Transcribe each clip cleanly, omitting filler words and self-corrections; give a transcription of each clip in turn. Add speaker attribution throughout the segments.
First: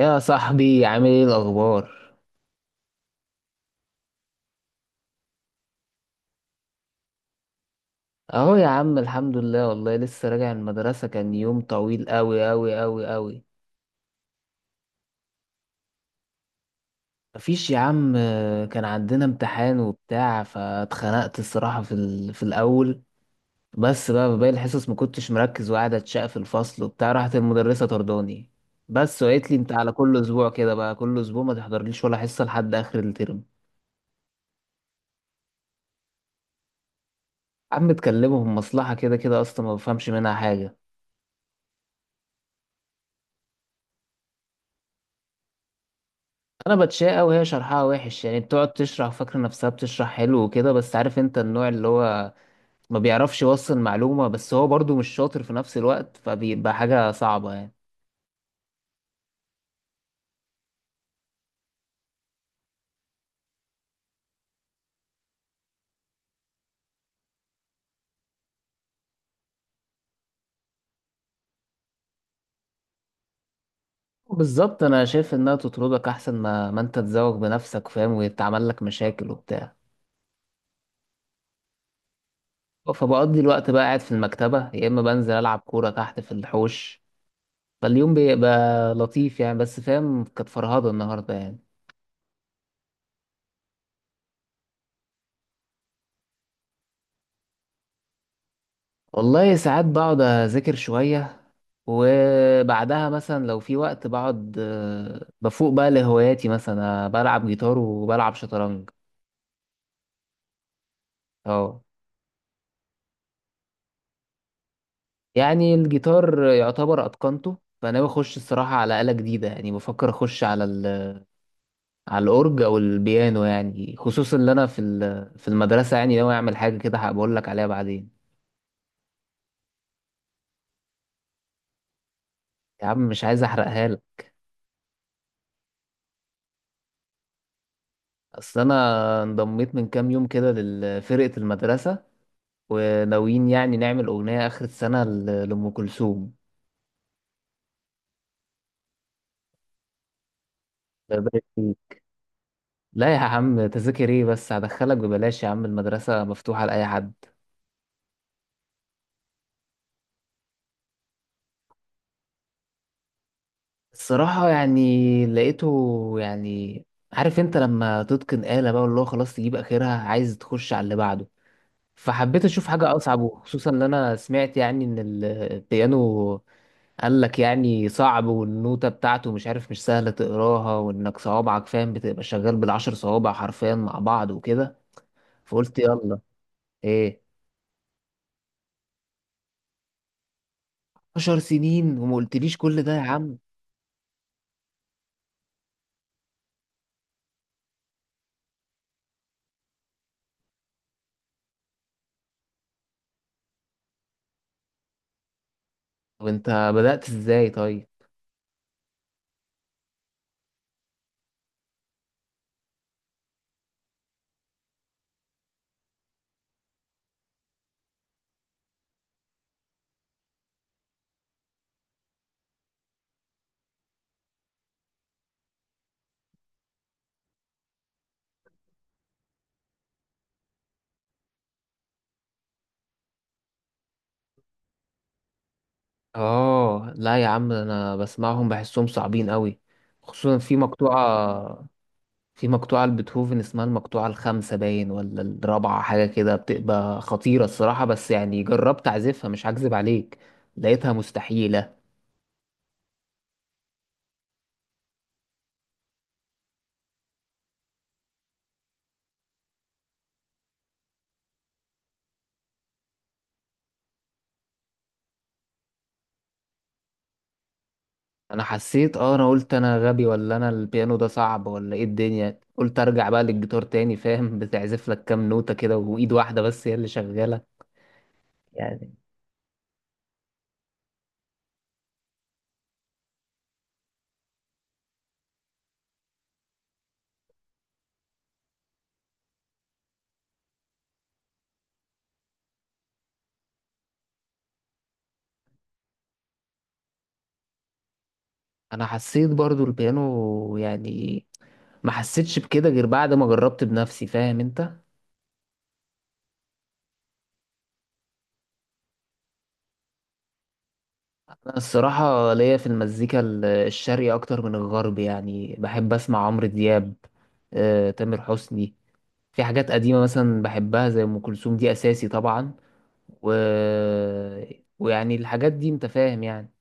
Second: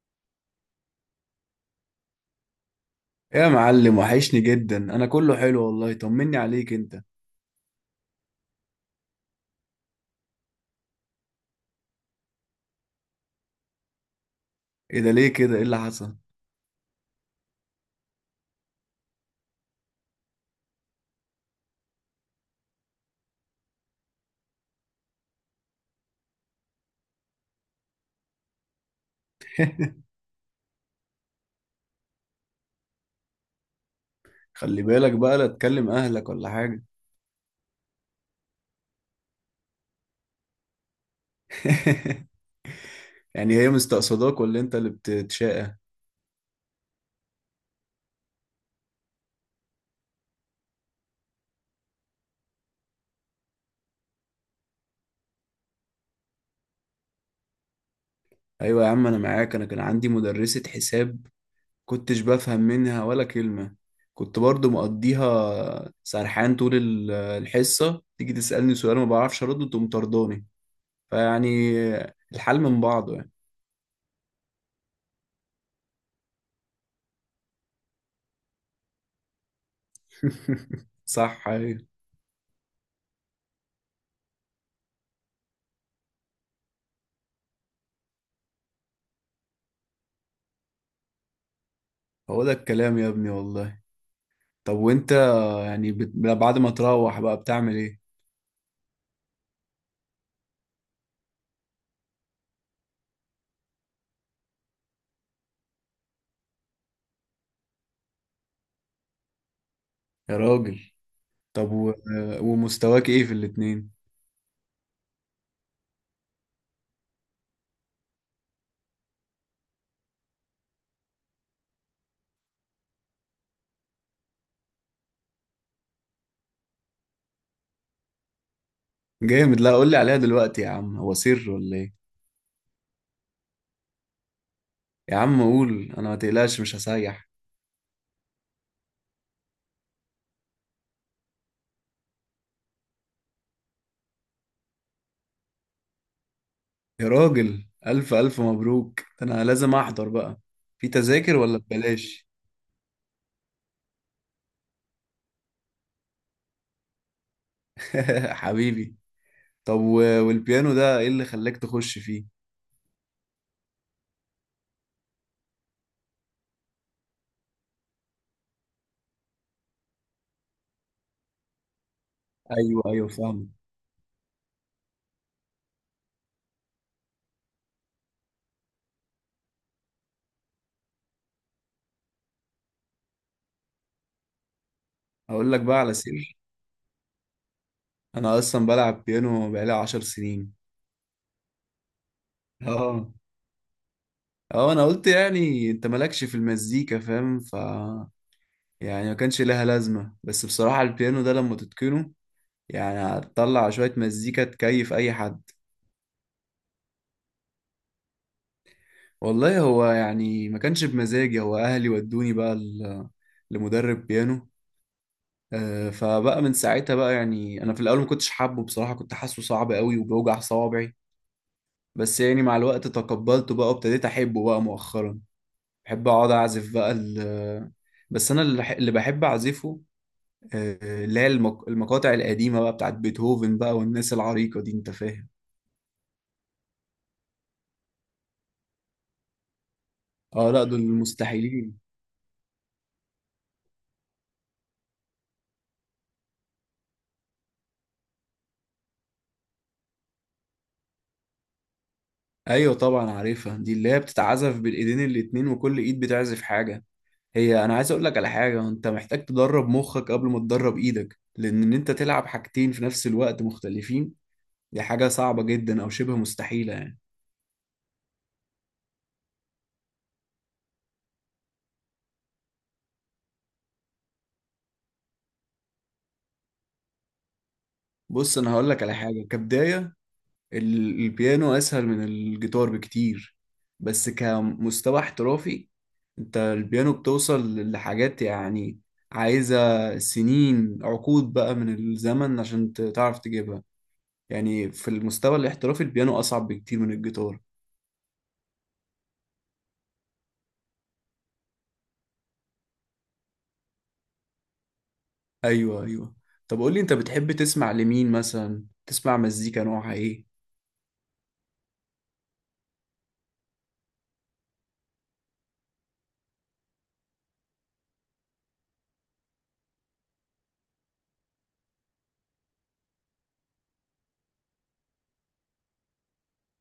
Speaker 1: يا صاحبي، عامل ايه الاخبار؟
Speaker 2: يا معلم، وحشني جدا. انا كله حلو والله، طمني عليك انت.
Speaker 1: اهو يا عم الحمد لله والله، لسه راجع من المدرسه، كان يوم طويل قوي قوي قوي قوي.
Speaker 2: ايه ده؟ ليه كده؟ ايه اللي حصل؟
Speaker 1: مفيش يا عم آه، كان عندنا امتحان وبتاع، فاتخنقت الصراحه في الاول، بس بقى في باقي الحصص ما كنتش مركز وقاعد اتشق في الفصل وبتاع، راحت المدرسه طرداني بس، وقالت لي انت على كل اسبوع كده بقى، كل اسبوع ما تحضرليش ولا حصه لحد اخر الترم.
Speaker 2: خلي بالك بقى، لا تكلم اهلك ولا حاجه.
Speaker 1: عم تكلمهم مصلحه كده كده، اصلا ما بفهمش منها حاجه.
Speaker 2: يعني هي مستقصداك ولا انت اللي بتتشاقى؟
Speaker 1: انا بتشاء وهي شرحها وحش، يعني بتقعد تشرح فاكره نفسها بتشرح حلو وكده، بس عارف انت النوع اللي هو ما بيعرفش يوصل معلومه، بس هو برضو مش شاطر في نفس الوقت، فبيبقى حاجه صعبه يعني.
Speaker 2: ايوه يا عم، انا معاك. انا كان عندي مدرسه حساب، كنتش بفهم منها ولا كلمه. كنت برضو مقضيها سرحان طول الحصه، تيجي تسالني سؤال ما بعرفش ارده، تقوم طرداني. فيعني الحال من بعضه يعني.
Speaker 1: بالظبط، انا شايف انها تطردك احسن ما انت تزوج بنفسك فاهم، ويتعمل لك مشاكل وبتاع.
Speaker 2: صح، ايوه.
Speaker 1: فبقضي الوقت بقى قاعد في المكتبه، يا اما بنزل العب كوره تحت في الحوش. فاليوم بيبقى لطيف يعني، بس فاهم، كانت فرهضه النهارده يعني.
Speaker 2: هو ده الكلام يا ابني والله. طب وانت، يعني بعد ما تروح بقى بتعمل ايه؟
Speaker 1: والله ساعات بقعد أذاكر شوية، وبعدها مثلا لو في وقت بقعد بفوق بقى لهواياتي، مثلا بلعب جيتار وبلعب شطرنج.
Speaker 2: يا راجل. طب
Speaker 1: اه.
Speaker 2: ومستواك ايه في الاتنين؟
Speaker 1: يعني الجيتار يعتبر اتقنته، فانا بخش الصراحه على آلة جديده، يعني بفكر اخش على على الاورج او البيانو، يعني خصوصا ان انا في في المدرسه يعني ناوي اعمل حاجه كده، هبقول لك عليها بعدين.
Speaker 2: جامد. لا، قول لي عليها دلوقتي يا عم، هو سر ولا ايه؟
Speaker 1: يا عم مش عايز احرقها لك.
Speaker 2: يا عم قول، انا ما تقلقش مش هسيح.
Speaker 1: اصل انا انضميت من كام يوم كده لفرقه المدرسه، وناويين يعني نعمل اغنيه اخر السنه ل- لام كلثوم.
Speaker 2: يا راجل، الف الف مبروك. ده انا لازم احضر بقى. في تذاكر ولا ببلاش؟
Speaker 1: لا يا عم تذاكر ايه، بس هدخلك ببلاش، يا عم المدرسة مفتوحة لأي حد.
Speaker 2: حبيبي. طب والبيانو ده ايه اللي خلاك تخش فيه؟
Speaker 1: الصراحة يعني لقيته يعني، عارف انت لما تتقن آلة بقى واللي هو خلاص تجيب آخرها عايز تخش على اللي بعده، فحبيت أشوف
Speaker 2: ايوه،
Speaker 1: حاجة
Speaker 2: ايوه
Speaker 1: أصعب،
Speaker 2: فاهم.
Speaker 1: وخصوصا إن أنا سمعت يعني إن البيانو قال لك يعني صعب، والنوتة بتاعته مش عارف مش سهلة تقراها، وإنك صوابعك فاهم بتبقى شغال بالعشر صوابع حرفيا مع بعض وكده.
Speaker 2: هقول لك بقى
Speaker 1: فقلت
Speaker 2: على
Speaker 1: يلا.
Speaker 2: سر،
Speaker 1: ايه؟
Speaker 2: انا اصلا بلعب بيانو بقالي 10 سنين.
Speaker 1: 10 سنين وما قلتليش كل ده يا
Speaker 2: اه،
Speaker 1: عم؟
Speaker 2: اه انا قلت يعني انت مالكش في المزيكا، فاهم؟ ف يعني ما كانش لها لازمة. بس بصراحة البيانو ده لما تتقنه، يعني هتطلع شوية مزيكا تكيف اي حد.
Speaker 1: وانت بدأت ازاي طيب؟
Speaker 2: والله هو يعني ما كانش بمزاجي، هو اهلي ودوني بقى لمدرب بيانو. فبقى من ساعتها بقى. يعني انا في الاول ما كنتش حابه، بصراحة كنت حاسه صعب قوي وبيوجع صوابعي. بس يعني مع الوقت تقبلته بقى، وابتديت احبه بقى مؤخرا. بحب اقعد اعزف بقى بس انا اللي بحب اعزفه، اللي هي المقاطع القديمة بقى بتاعت بيتهوفن بقى والناس العريقة دي، انت فاهم.
Speaker 1: اه لا يا عم انا بسمعهم بحسهم صعبين قوي، خصوصا
Speaker 2: اه
Speaker 1: في
Speaker 2: لا، دول
Speaker 1: مقطوعة،
Speaker 2: المستحيلين.
Speaker 1: في مقطوعة لبيتهوفن اسمها المقطوعة الخامسة باين ولا الرابعة حاجة كده، بتبقى خطيرة الصراحة، بس يعني جربت اعزفها مش هكذب عليك، لقيتها مستحيلة.
Speaker 2: ايوه طبعا عارفها، دي اللي هي بتتعزف بالايدين الاتنين وكل ايد بتعزف حاجة. هي انا عايز اقول لك على حاجة، انت محتاج تدرب مخك قبل ما تدرب ايدك، لان ان انت تلعب حاجتين في نفس الوقت مختلفين. دي حاجة صعبة جدا او شبه مستحيلة يعني.
Speaker 1: انا حسيت، اه انا قلت انا غبي ولا انا البيانو ده صعب ولا ايه الدنيا، قلت ارجع بقى للجيتار تاني فاهم، بتعزف لك كام نوتة كده وايد واحدة بس هي اللي شغالة.
Speaker 2: بص، انا هقول لك
Speaker 1: يعني
Speaker 2: على حاجة كبداية، البيانو اسهل من الجيتار بكتير. بس كمستوى احترافي، انت البيانو بتوصل لحاجات يعني عايزة سنين، عقود بقى من الزمن عشان تعرف تجيبها. يعني في المستوى الاحترافي البيانو اصعب بكتير من الجيتار.
Speaker 1: انا حسيت برضو البيانو يعني، ما حسيتش بكده غير بعد ما جربت بنفسي فاهم انت.
Speaker 2: ايوه، ايوه. طب قولي، انت بتحب تسمع لمين مثلا؟ تسمع مزيكا نوعها ايه؟
Speaker 1: انا الصراحة ليا في المزيكا الشرقي اكتر من الغرب، يعني بحب اسمع عمرو دياب، آه، تامر حسني، في حاجات قديمة مثلا بحبها زي ام كلثوم دي اساسي طبعا، و... ويعني الحاجات دي انت فاهم يعني.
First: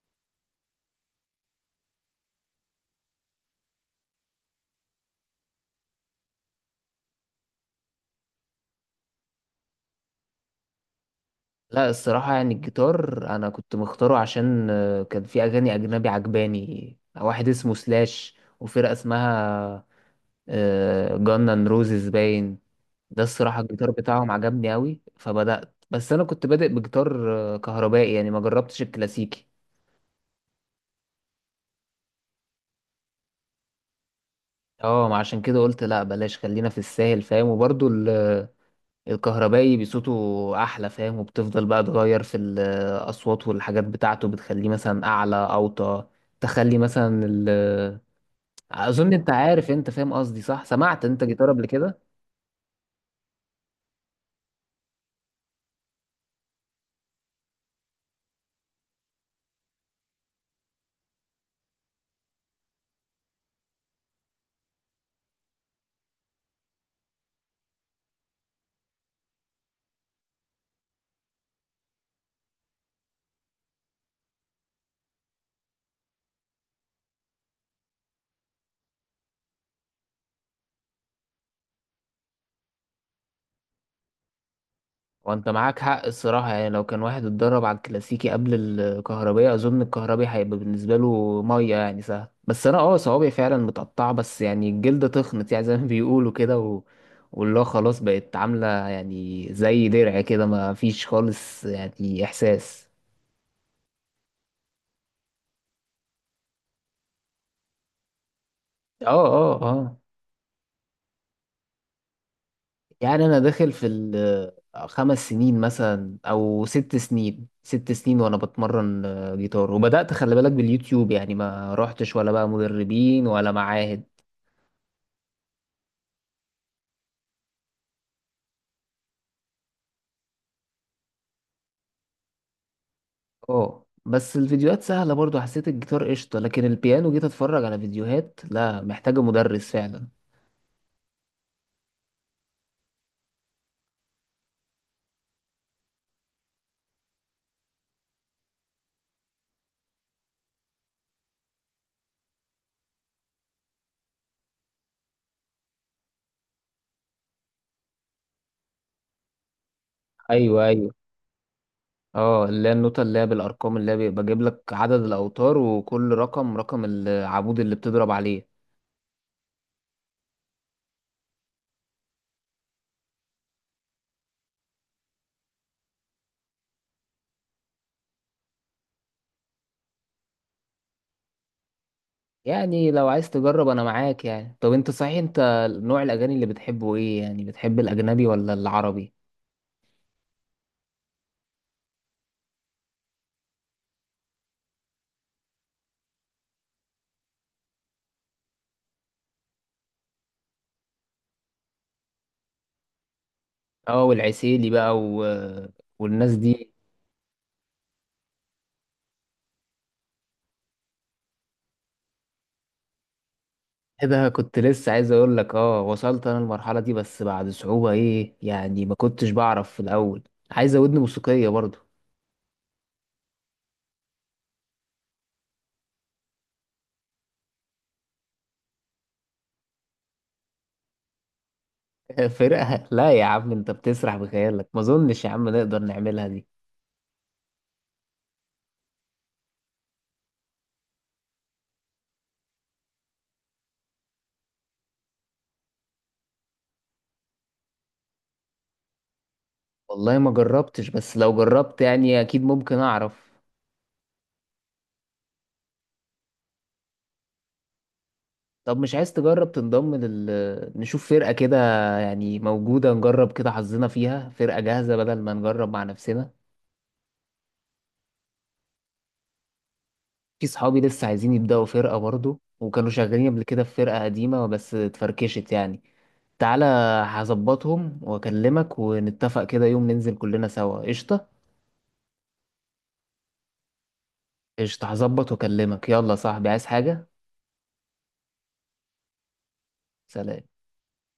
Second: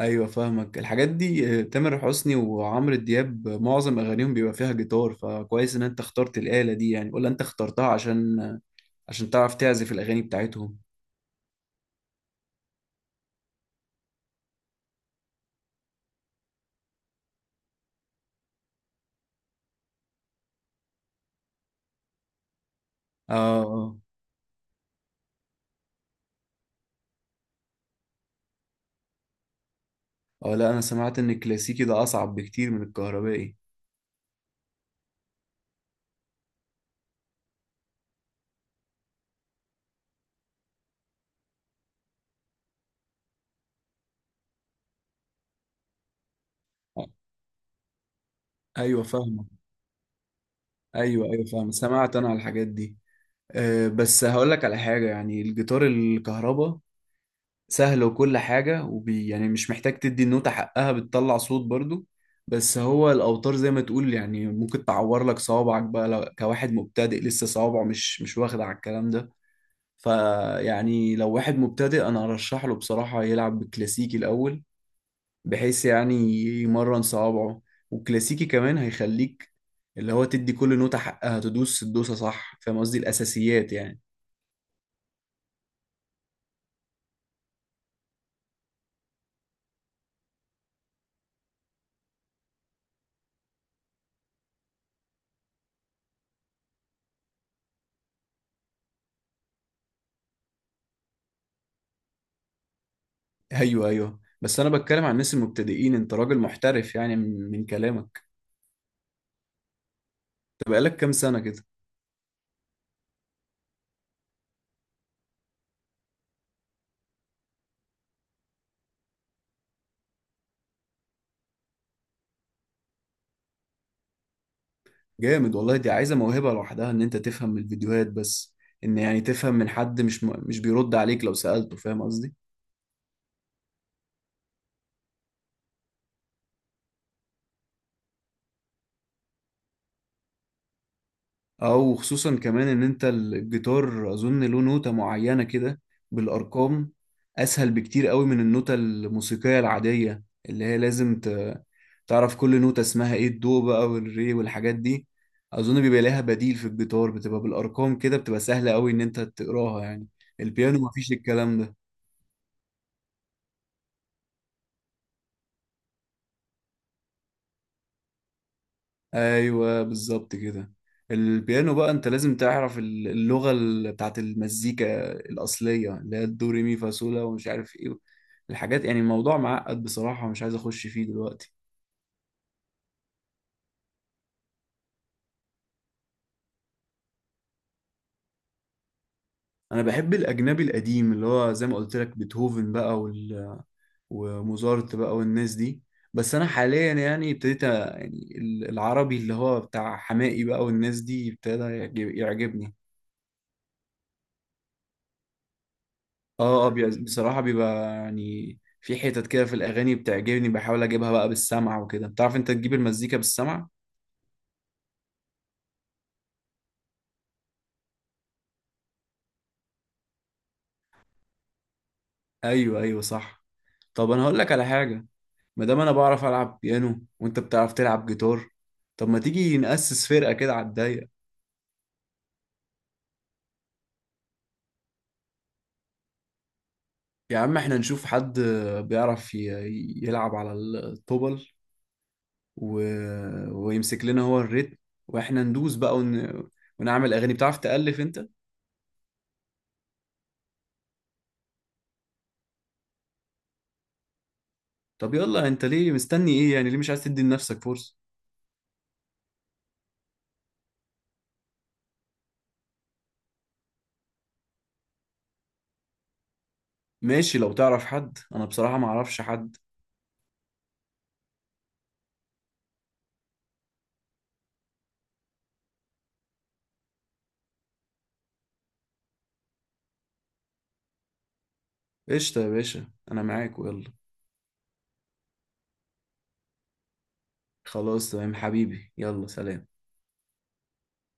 Speaker 2: ايوه فاهمك الحاجات دي، تامر حسني وعمرو دياب، معظم اغانيهم بيبقى فيها جيتار، فكويس ان انت اخترت الآلة دي يعني، ولا انت اخترتها عشان عشان تعرف تعزف الاغاني بتاعتهم؟
Speaker 1: لا الصراحة يعني الجيتار انا كنت مختاره عشان آه، كان في اغاني اجنبي عجباني، واحد اسمه سلاش وفرقة اسمها جانن روزز باين، ده الصراحة
Speaker 2: اه،
Speaker 1: الجيتار
Speaker 2: اه.
Speaker 1: بتاعهم عجبني أوي، فبدأت، بس أنا كنت بادئ بجيتار آه، كهربائي يعني ما جربتش الكلاسيكي.
Speaker 2: اه لا، انا سمعت ان الكلاسيكي ده اصعب بكتير من الكهربائي.
Speaker 1: اه ما عشان كده قلت لا بلاش خلينا في الساهل فاهم، وبرضو الكهربائي بصوته أحلى فاهم، وبتفضل بقى تغير في الأصوات والحاجات بتاعته، بتخليه مثلا أعلى أوطى، تخلي
Speaker 2: آه،
Speaker 1: مثلا ال... آه،
Speaker 2: ايوه
Speaker 1: أظن أنت
Speaker 2: فاهمك.
Speaker 1: عارف، أنت فاهم قصدي صح، سمعت أنت
Speaker 2: ايوه، ايوه
Speaker 1: جيتار قبل
Speaker 2: فاهم،
Speaker 1: كده.
Speaker 2: سمعت انا على الحاجات دي. بس هقول لك على حاجة، يعني الجيتار الكهرباء سهل وكل حاجة، وبي يعني مش محتاج تدي النوتة حقها بتطلع صوت برضو. بس هو الأوتار زي ما تقول، يعني ممكن تعور لك صوابعك بقى لو كواحد مبتدئ لسه صوابعه مش واخد على الكلام ده. فيعني لو واحد مبتدئ، أنا أرشح له بصراحة يلعب بالكلاسيكي الأول، بحيث يعني يمرن صوابعه. والكلاسيكي كمان هيخليك، اللي هو تدي كل نوتة حقها، تدوس الدوسة صح. فاهم قصدي؟ الأساسيات يعني.
Speaker 1: وانت معاك حق الصراحة، يعني لو كان واحد اتدرب على الكلاسيكي قبل الكهربية، اظن الكهربي هيبقى بالنسبة له مية، يعني سهل. بس انا اه صوابعي فعلا متقطعة، بس يعني الجلد تخنت يعني زي ما بيقولوا كده، و... واللي هو خلاص بقت عاملة يعني زي درع كده، ما فيش خالص يعني احساس.
Speaker 2: ايوه، ايوه، بس انا بتكلم عن الناس المبتدئين. انت راجل محترف يعني من كلامك.
Speaker 1: اه اه اه.
Speaker 2: طب بقالك كام سنه كده؟
Speaker 1: يعني انا داخل في خمس سنين مثلا او ست سنين، ست سنين وانا بتمرن آه، جيتار، وبدأت خلي بالك باليوتيوب يعني، ما رحتش ولا بقى مدربين ولا معاهد.
Speaker 2: جامد والله، دي عايزه موهبه لوحدها ان انت تفهم من الفيديوهات بس، ان يعني تفهم من حد مش بيرد عليك لو سالته، فاهم قصدي؟
Speaker 1: اه بس الفيديوهات سهلة برضو، حسيت الجيتار قشطة، لكن البيانو جيت اتفرج على فيديوهات لا محتاجة مدرس فعلا.
Speaker 2: اه، وخصوصا كمان ان انت الجيتار اظن له نوتة معينة كده، بالارقام، اسهل بكتير قوي من النوتة الموسيقية العادية، اللي هي لازم تعرف كل نوتة اسمها ايه، الدو بقى والري والحاجات دي. اظن بيبقى لها بديل في الجيتار بتبقى بالارقام كده، بتبقى سهلة قوي ان انت تقراها يعني.
Speaker 1: ايوه
Speaker 2: البيانو
Speaker 1: ايوه.
Speaker 2: مفيش الكلام ده.
Speaker 1: اه اللي هي النوتة اللي هي بالارقام، اللي هي بيبقى جايب لك عدد الاوتار، وكل رقم رقم العمود اللي بتضرب عليه.
Speaker 2: ايوه بالظبط كده. البيانو بقى انت لازم تعرف اللغه بتاعت المزيكا الاصليه اللي هي الدو ري مي فا صول لا ومش عارف ايه الحاجات. يعني الموضوع معقد بصراحه ومش عايز اخش فيه دلوقتي.
Speaker 1: يعني لو عايز تجرب انا معاك يعني. طب انت صحيح انت نوع الاغاني اللي بتحبه ايه؟ يعني بتحب الاجنبي ولا العربي؟
Speaker 2: انا بحب الاجنبي القديم اللي هو زي ما قلت لك، بيتهوفن بقى وموزارت بقى والناس دي. بس انا حاليا يعني ابتديت يعني العربي اللي هو بتاع حماقي بقى والناس دي ابتدى يعجبني.
Speaker 1: اه والعسيلي بقى و... والناس
Speaker 2: اه، اه،
Speaker 1: دي.
Speaker 2: بصراحة بيبقى يعني في حتت كده في الأغاني بتعجبني، بحاول أجيبها بقى بالسمع وكده. بتعرف أنت تجيب المزيكا بالسمع؟
Speaker 1: ايه ده، كنت لسه عايز اقول لك، اه وصلت انا المرحله دي بس بعد صعوبه، ايه يعني ما كنتش بعرف في الاول، عايز ودن موسيقيه برضو.
Speaker 2: أيوه، أيوه صح. طب أنا هقول لك على حاجة، ما دام أنا بعرف ألعب بيانو وأنت بتعرف تلعب جيتار، طب ما تيجي نأسس فرقة كده على الضيق؟
Speaker 1: فرقه؟ لا يا عم انت بتسرح بخيالك، ما اظنش يا عم نقدر نعملها دي.
Speaker 2: يا عم إحنا نشوف حد بيعرف يلعب على الطبل و... ويمسك لنا هو الريتم، وإحنا ندوس بقى ونعمل أغاني. بتعرف تألف أنت؟
Speaker 1: والله ما جربتش، بس لو جربت يعني اكيد ممكن اعرف.
Speaker 2: طب يلا، أنت ليه مستني إيه؟ يعني ليه مش عايز تدي لنفسك فرصة؟
Speaker 1: طب مش عايز تجرب تنضم لل نشوف فرقة كده يعني موجودة، نجرب كده حظنا فيها فرقة جاهزة بدل ما نجرب مع نفسنا.
Speaker 2: ماشي، لو تعرف حد انا بصراحة ما اعرفش حد.
Speaker 1: في صحابي لسه عايزين يبدأوا فرقة برضو، وكانوا شغالين قبل كده في فرقة قديمة بس اتفركشت يعني. تعالى هظبطهم واكلمك ونتفق كده يوم ننزل كلنا سوا، قشطة؟
Speaker 2: قشطة يا باشا، انا معاك ويلا.
Speaker 1: قشطة، هظبط واكلمك. يلا يا صاحبي، عايز حاجة؟
Speaker 2: خلاص تمام حبيبي، يلا سلام.
Speaker 1: سلام.